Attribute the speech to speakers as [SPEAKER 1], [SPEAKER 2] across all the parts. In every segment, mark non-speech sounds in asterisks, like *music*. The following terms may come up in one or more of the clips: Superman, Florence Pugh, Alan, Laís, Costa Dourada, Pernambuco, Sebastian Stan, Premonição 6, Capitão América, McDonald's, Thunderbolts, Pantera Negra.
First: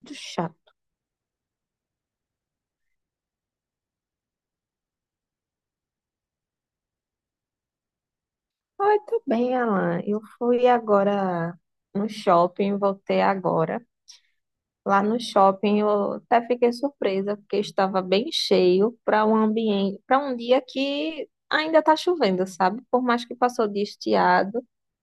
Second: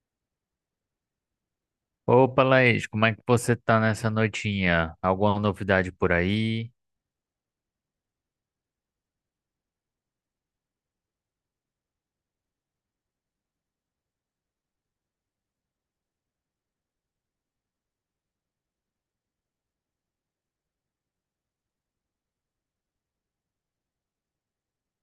[SPEAKER 1] Muito chato.
[SPEAKER 2] Opa, Laís, como é que você tá nessa noitinha? Alguma novidade por aí?
[SPEAKER 1] Ai, tô bem, Alan. Eu fui agora no shopping, voltei agora. Lá no shopping eu até fiquei surpresa, porque estava bem cheio para um ambiente, para um dia que ainda tá chovendo, sabe? Por mais que passou de estiado,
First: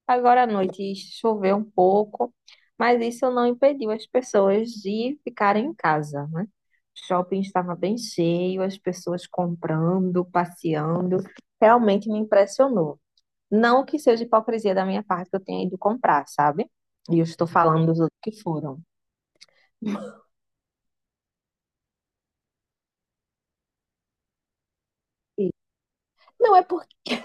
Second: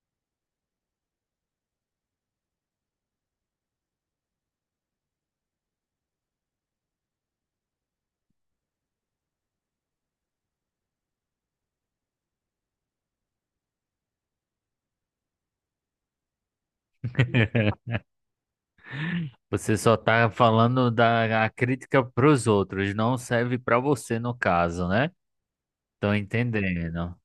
[SPEAKER 1] agora à noite choveu um pouco, mas isso não impediu as pessoas de ficarem em casa, né? O shopping estava bem cheio, as pessoas comprando, passeando. Realmente me impressionou. Não que seja hipocrisia da minha parte que eu tenha ido comprar, sabe? E eu estou falando dos outros que foram.
[SPEAKER 2] Você só tá falando da a crítica pros outros, não serve pra você no caso, né? Tô
[SPEAKER 1] Não,
[SPEAKER 2] entendendo.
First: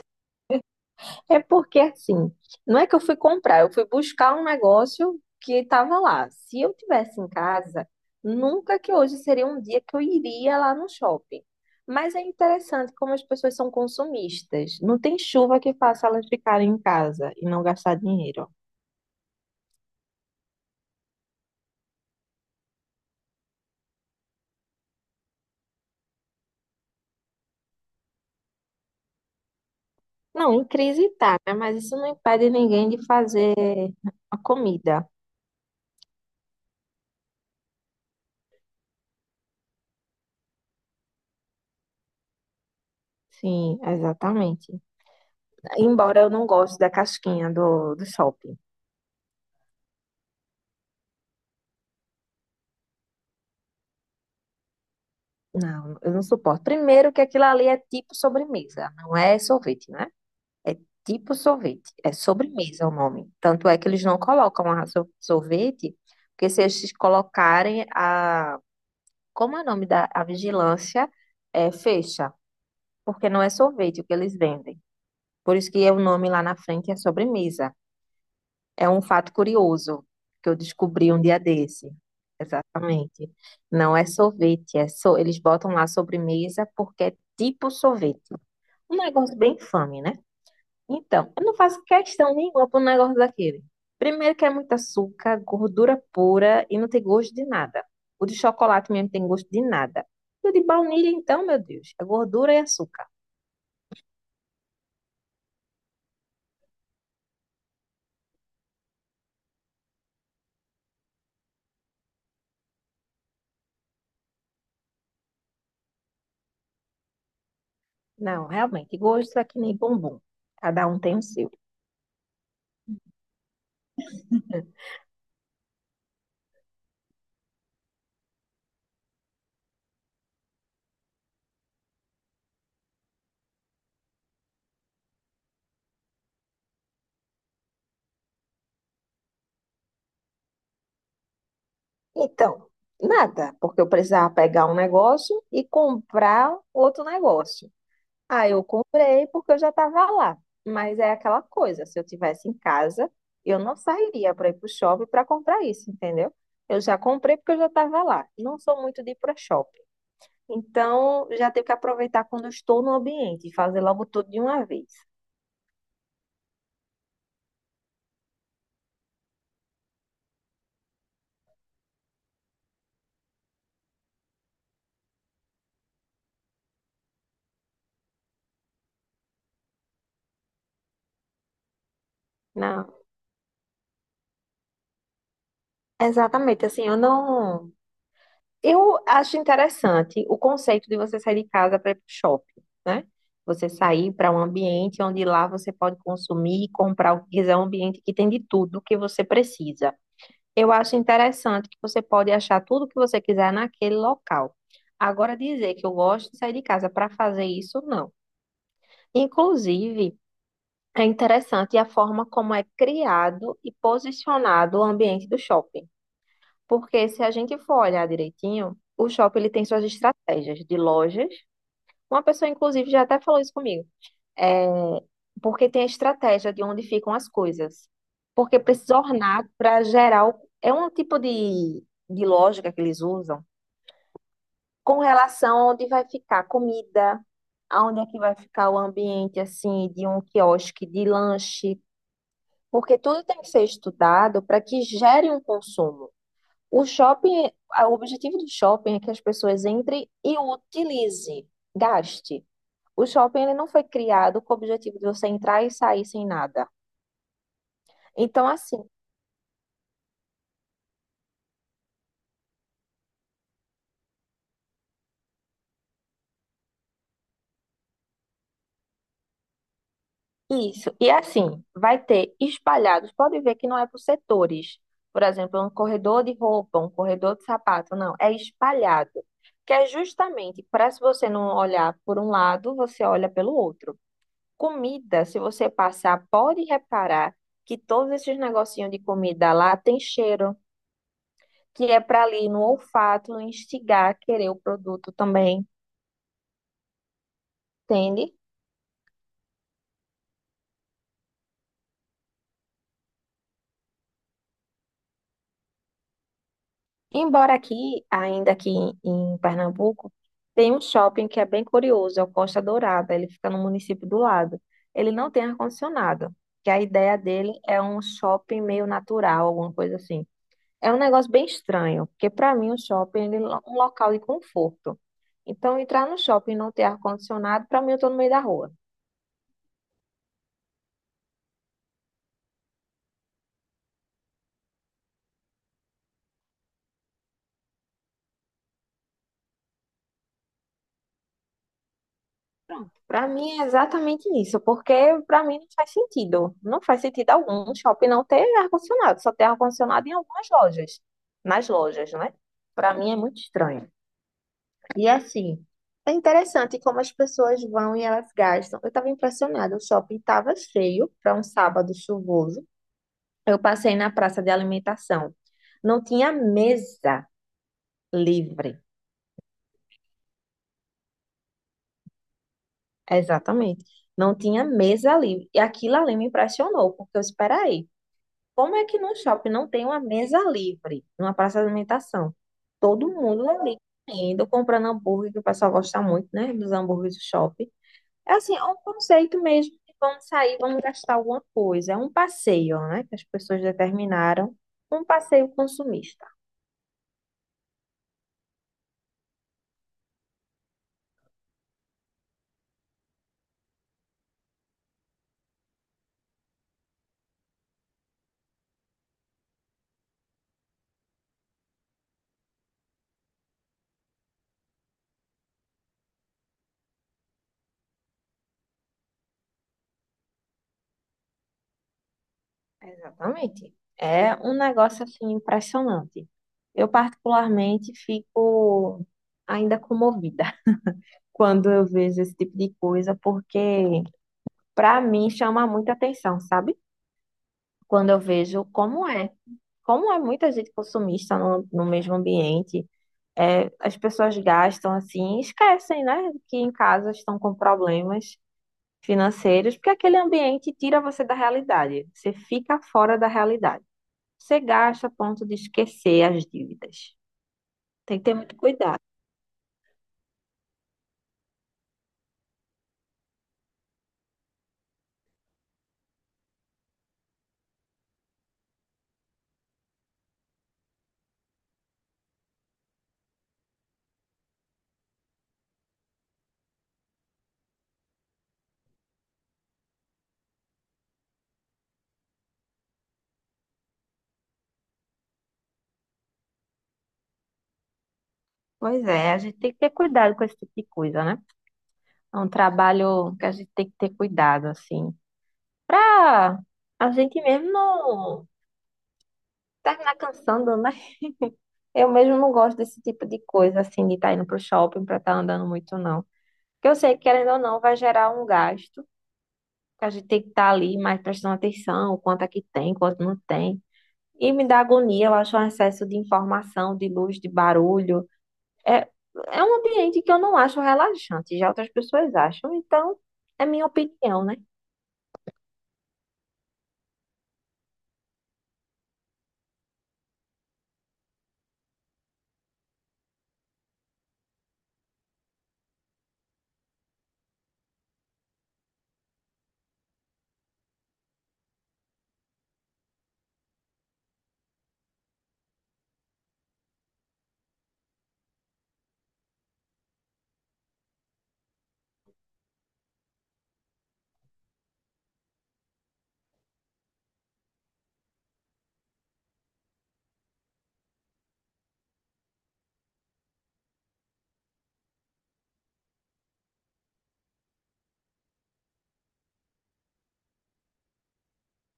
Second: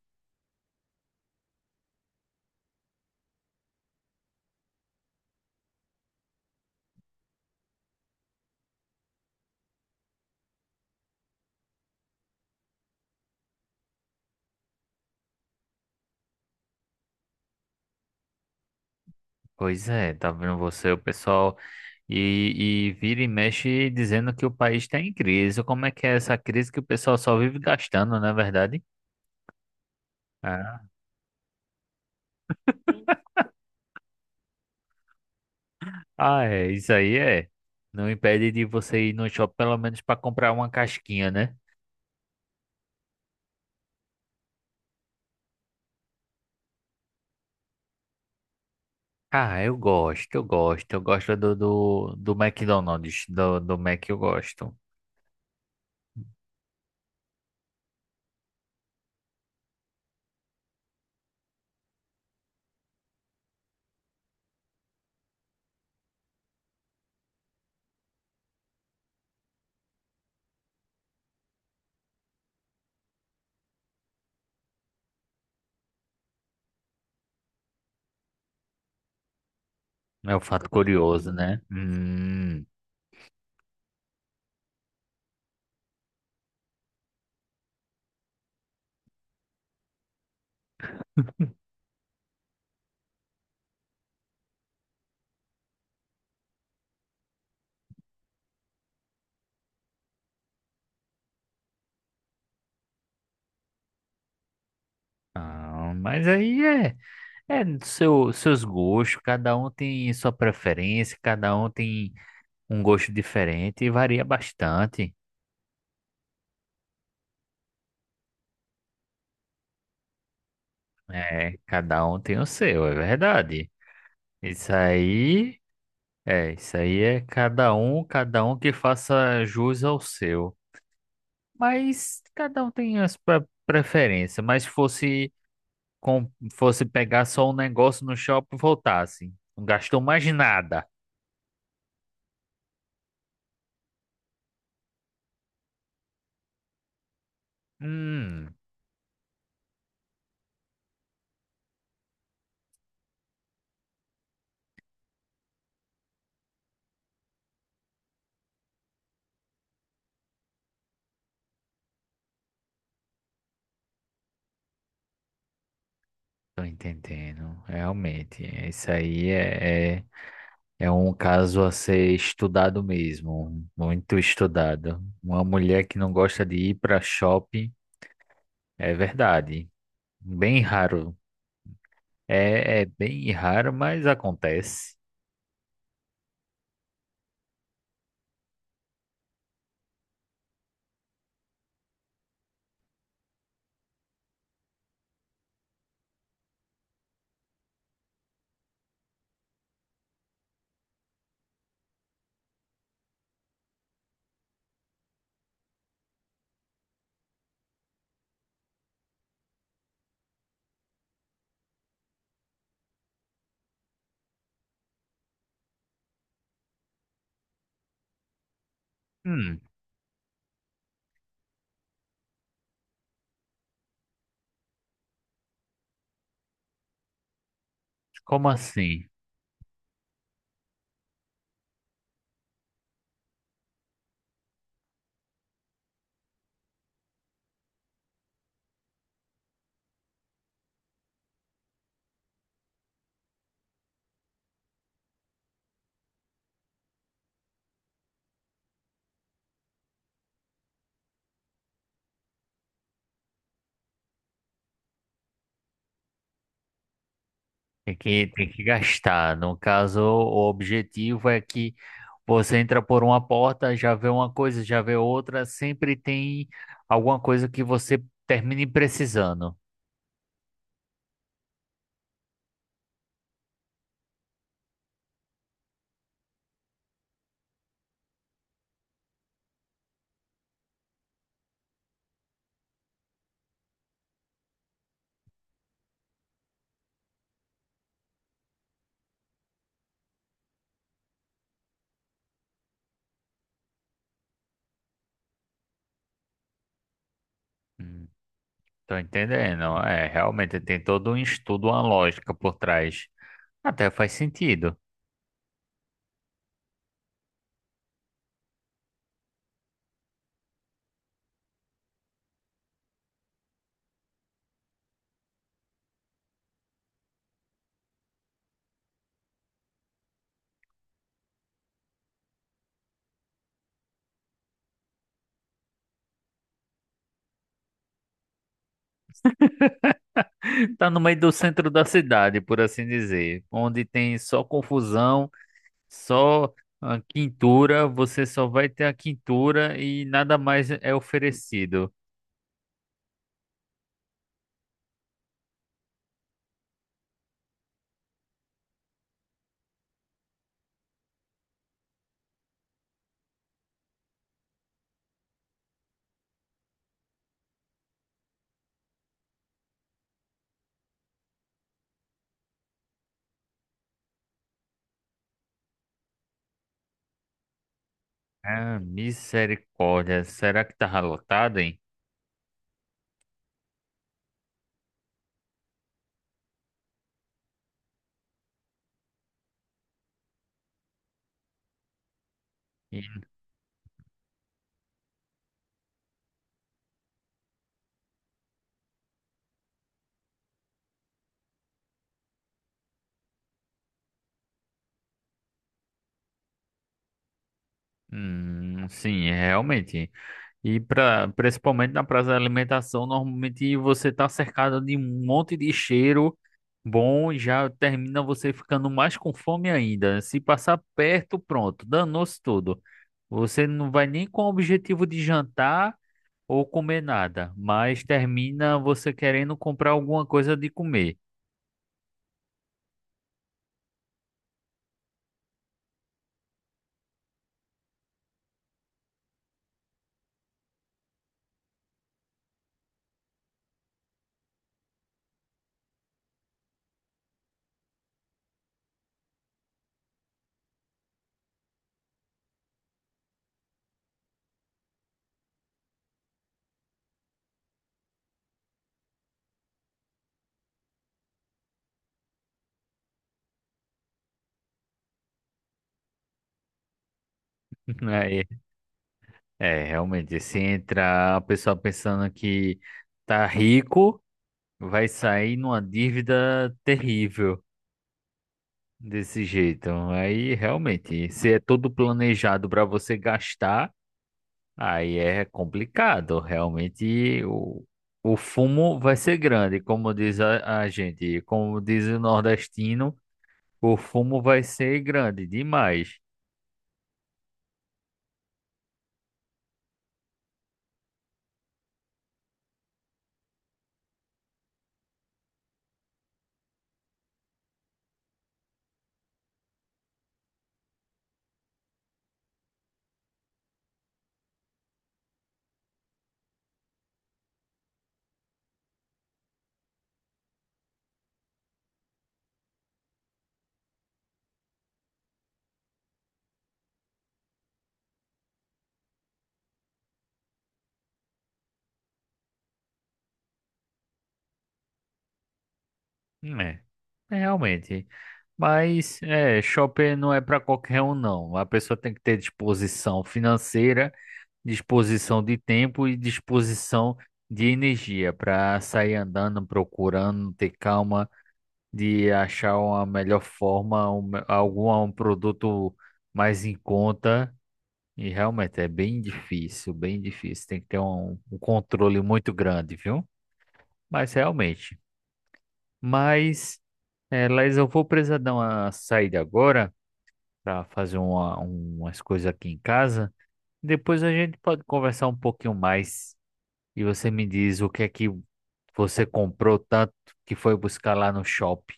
[SPEAKER 1] é porque assim, não é que eu fui comprar, eu fui buscar um negócio que estava lá. Se eu tivesse em casa, nunca que hoje seria um dia que eu iria lá no shopping. Mas é interessante como as pessoas são consumistas. Não tem chuva que faça elas ficarem em casa e não gastar dinheiro.
[SPEAKER 2] Pois é, tá vendo você, o pessoal, e vira e mexe dizendo que o país tá em crise. Como é que é essa crise que o pessoal só vive gastando, não é verdade?
[SPEAKER 1] Não, em
[SPEAKER 2] Ah,
[SPEAKER 1] crise tá, né? Mas isso não impede ninguém de fazer a comida.
[SPEAKER 2] ah, é, isso aí é. Não impede de você ir no shopping pelo menos pra comprar uma casquinha, né?
[SPEAKER 1] Sim, exatamente. Embora eu não goste da casquinha do shopping.
[SPEAKER 2] Ah, eu gosto, eu gosto. Eu gosto do McDonald's, do Mac eu gosto.
[SPEAKER 1] Não, eu não suporto. Primeiro que aquilo ali é tipo sobremesa, não é sorvete, né? Tipo sorvete, é sobremesa o nome. Tanto é que eles não colocam a sorvete, porque se eles colocarem a, como é o nome da a vigilância, é fecha, porque não é sorvete o que eles vendem. Por isso que é o nome lá na frente é sobremesa. É um fato curioso
[SPEAKER 2] É um
[SPEAKER 1] que eu
[SPEAKER 2] fato
[SPEAKER 1] descobri um
[SPEAKER 2] curioso,
[SPEAKER 1] dia
[SPEAKER 2] né?
[SPEAKER 1] desse. Exatamente. Não é sorvete, é so... eles botam lá sobremesa porque é tipo sorvete. Um negócio bem infame, né? Então, eu não faço questão nenhuma para um negócio daquele. Primeiro que é muito açúcar, gordura pura e não tem gosto de nada. O de chocolate mesmo tem gosto de nada. E o de baunilha, então, meu Deus, é gordura e açúcar.
[SPEAKER 2] Ah, mas aí é, é seu, seus gostos, cada um tem sua preferência, cada um tem um gosto diferente e varia bastante.
[SPEAKER 1] Não, realmente, gosto é que nem bombom. Cada um tem o seu.
[SPEAKER 2] É, cada um tem o seu, é verdade. Isso aí, isso aí é cada um que faça jus ao seu. Mas cada um tem as preferências. Mas se fosse com, fosse pegar só um negócio no shopping e voltasse, não gastou mais nada.
[SPEAKER 1] Então, nada, porque eu precisava pegar um negócio e comprar outro negócio. Aí
[SPEAKER 2] Hum,
[SPEAKER 1] eu comprei porque eu já estava lá. Mas é aquela coisa, se eu tivesse em casa, eu não sairia para ir para o shopping para comprar isso, entendeu? Eu já comprei porque eu já estava lá. Não sou muito de ir para shopping. Então, já tenho que aproveitar quando eu estou no ambiente e fazer logo tudo de uma vez.
[SPEAKER 2] tô entendendo. Realmente, é, isso aí é é um caso a ser estudado mesmo, muito estudado. Uma mulher que não gosta de ir para shopping. É verdade. Bem raro. É, é
[SPEAKER 1] Não,
[SPEAKER 2] bem raro, mas acontece.
[SPEAKER 1] exatamente, assim, eu não. Eu acho interessante o conceito de você sair de casa para ir para o shopping, né? Você sair para um ambiente onde lá você pode consumir e comprar o que quiser, um ambiente que tem de tudo que você precisa. Eu acho interessante que você pode achar tudo que você quiser naquele local. Agora, dizer que eu gosto de sair de casa para fazer isso, não. Inclusive, é interessante a forma como é criado e posicionado o ambiente do shopping. Porque se a gente for olhar direitinho, o shopping ele
[SPEAKER 2] Hum,
[SPEAKER 1] tem suas estratégias de lojas. Uma pessoa, inclusive, já até falou isso comigo. É, porque tem a estratégia de onde ficam as coisas.
[SPEAKER 2] como
[SPEAKER 1] Porque precisa
[SPEAKER 2] assim?
[SPEAKER 1] ornar para gerar. É um tipo de lógica que eles usam com relação a onde vai ficar a comida, aonde é que vai ficar o ambiente assim de um quiosque de lanche. Porque tudo tem que ser estudado para que gere um consumo. O shopping, o objetivo do shopping é que as pessoas entrem e o utilize, gaste. O shopping ele não foi criado com o objetivo de você entrar e sair sem nada.
[SPEAKER 2] Tem que,
[SPEAKER 1] Então,
[SPEAKER 2] tem que
[SPEAKER 1] assim,
[SPEAKER 2] gastar. No caso, o objetivo é que você entra por uma porta, já vê uma coisa, já vê outra, sempre tem alguma coisa que você termine precisando.
[SPEAKER 1] isso. E assim, vai ter espalhados. Pode ver que não é por setores. Por exemplo, um corredor de roupa, um corredor de sapato. Não, é espalhado. Que é justamente para se você não olhar por um lado, você olha pelo outro. Comida, se você passar, pode reparar que todos esses negocinhos de comida lá tem cheiro, que é para ali no olfato instigar a querer o produto também,
[SPEAKER 2] Hum,
[SPEAKER 1] entende?
[SPEAKER 2] tô entendendo. É, realmente tem todo um estudo, uma lógica por trás. Até faz sentido.
[SPEAKER 1] Embora aqui, ainda aqui em Pernambuco, tem um shopping que é bem curioso, é o Costa Dourada, ele fica no município do lado. Ele não tem ar-condicionado, que a ideia dele é um shopping meio natural, alguma coisa assim. É um negócio bem estranho, porque para mim o shopping ele é um local de conforto. Então, entrar no shopping e não ter ar-condicionado, para mim eu estou no meio da rua.
[SPEAKER 2] Tá no meio do centro da cidade, por assim dizer, onde tem só confusão, só ah, quintura, você só vai ter a quintura e nada mais é oferecido.
[SPEAKER 1] Pronto. Para mim é exatamente isso, porque para mim não faz sentido. Não faz sentido algum o shopping não ter ar-condicionado, só ter ar-condicionado em algumas lojas, nas lojas, né? Para mim é muito estranho. E assim, é interessante como as pessoas vão e elas gastam. Eu estava impressionada, o shopping estava cheio para um sábado chuvoso. Eu passei na praça de alimentação. Não tinha mesa
[SPEAKER 2] Ah,
[SPEAKER 1] livre.
[SPEAKER 2] misericórdia, será que tá lotado, hein?
[SPEAKER 1] Exatamente. Não tinha mesa livre. E aquilo ali me impressionou, porque eu esperei. Como é que num shopping não tem uma mesa livre, numa praça de alimentação? Todo
[SPEAKER 2] E,
[SPEAKER 1] mundo ali indo, comprando hambúrguer, que o pessoal gosta muito, né? Dos hambúrgueres do shopping. É assim, é um conceito mesmo de vamos sair, vamos gastar alguma coisa. É um passeio, né? Que as pessoas determinaram. Um passeio consumista.
[SPEAKER 2] sim, realmente. E pra, principalmente na praça da alimentação, normalmente você tá cercado de um monte de cheiro bom e já termina você ficando mais com fome ainda. Se passar perto, pronto, danou-se tudo. Você não vai nem com o objetivo de jantar ou comer nada, mas termina você querendo comprar alguma coisa de comer.
[SPEAKER 1] Exatamente. É um negócio assim impressionante. Eu particularmente fico ainda comovida *laughs* quando eu vejo esse tipo de coisa, porque para mim chama muita atenção, sabe? Quando eu vejo como é muita gente consumista no mesmo ambiente, é, as pessoas gastam assim, esquecem, né, que em casa estão com problemas financeiros, porque aquele ambiente tira você da realidade, você fica fora da realidade. Você gasta a ponto de esquecer as dívidas.
[SPEAKER 2] *laughs*
[SPEAKER 1] Tem que ter
[SPEAKER 2] Aí,
[SPEAKER 1] muito cuidado.
[SPEAKER 2] é, realmente, se entra a pessoa pensando que tá rico, vai sair numa dívida terrível. Desse jeito. Aí realmente, se é todo planejado para você gastar, aí é complicado. Realmente o fumo vai ser grande, como diz a gente, como diz o nordestino, o fumo vai ser grande demais.
[SPEAKER 1] Pois é, a gente tem que ter cuidado com esse tipo de coisa, né? É um trabalho que a gente tem que ter cuidado, assim, pra a gente mesmo não terminar cansando, né? Eu mesmo não gosto desse tipo de coisa, assim, de estar indo pro shopping pra estar andando muito, não. Porque eu sei que, querendo ou não, vai gerar um gasto, que a gente tem que estar ali mais prestando atenção, quanto é que tem, quanto não tem. E me dá agonia, eu acho um excesso de informação, de luz, de barulho. É, é um ambiente que eu não acho relaxante, já outras pessoas acham, então é minha opinião, né?
[SPEAKER 2] É, é realmente. Mas é, shopping não é para qualquer um, não. A pessoa tem que ter disposição financeira, disposição de tempo e disposição de energia para sair andando, procurando, ter calma de achar uma melhor forma, um, algum um produto mais em conta. E realmente é bem difícil, bem difícil. Tem que ter um controle muito grande, viu? Mas realmente. Mas, é, Laís, eu vou precisar dar uma saída agora para fazer uma, umas coisas aqui em casa. Depois a gente pode conversar um pouquinho mais. E você me diz o que é que você comprou tanto que foi buscar lá no shopping,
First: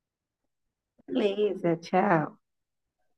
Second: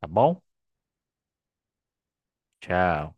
[SPEAKER 2] tá bom?
[SPEAKER 1] Beleza, tchau.
[SPEAKER 2] Tchau.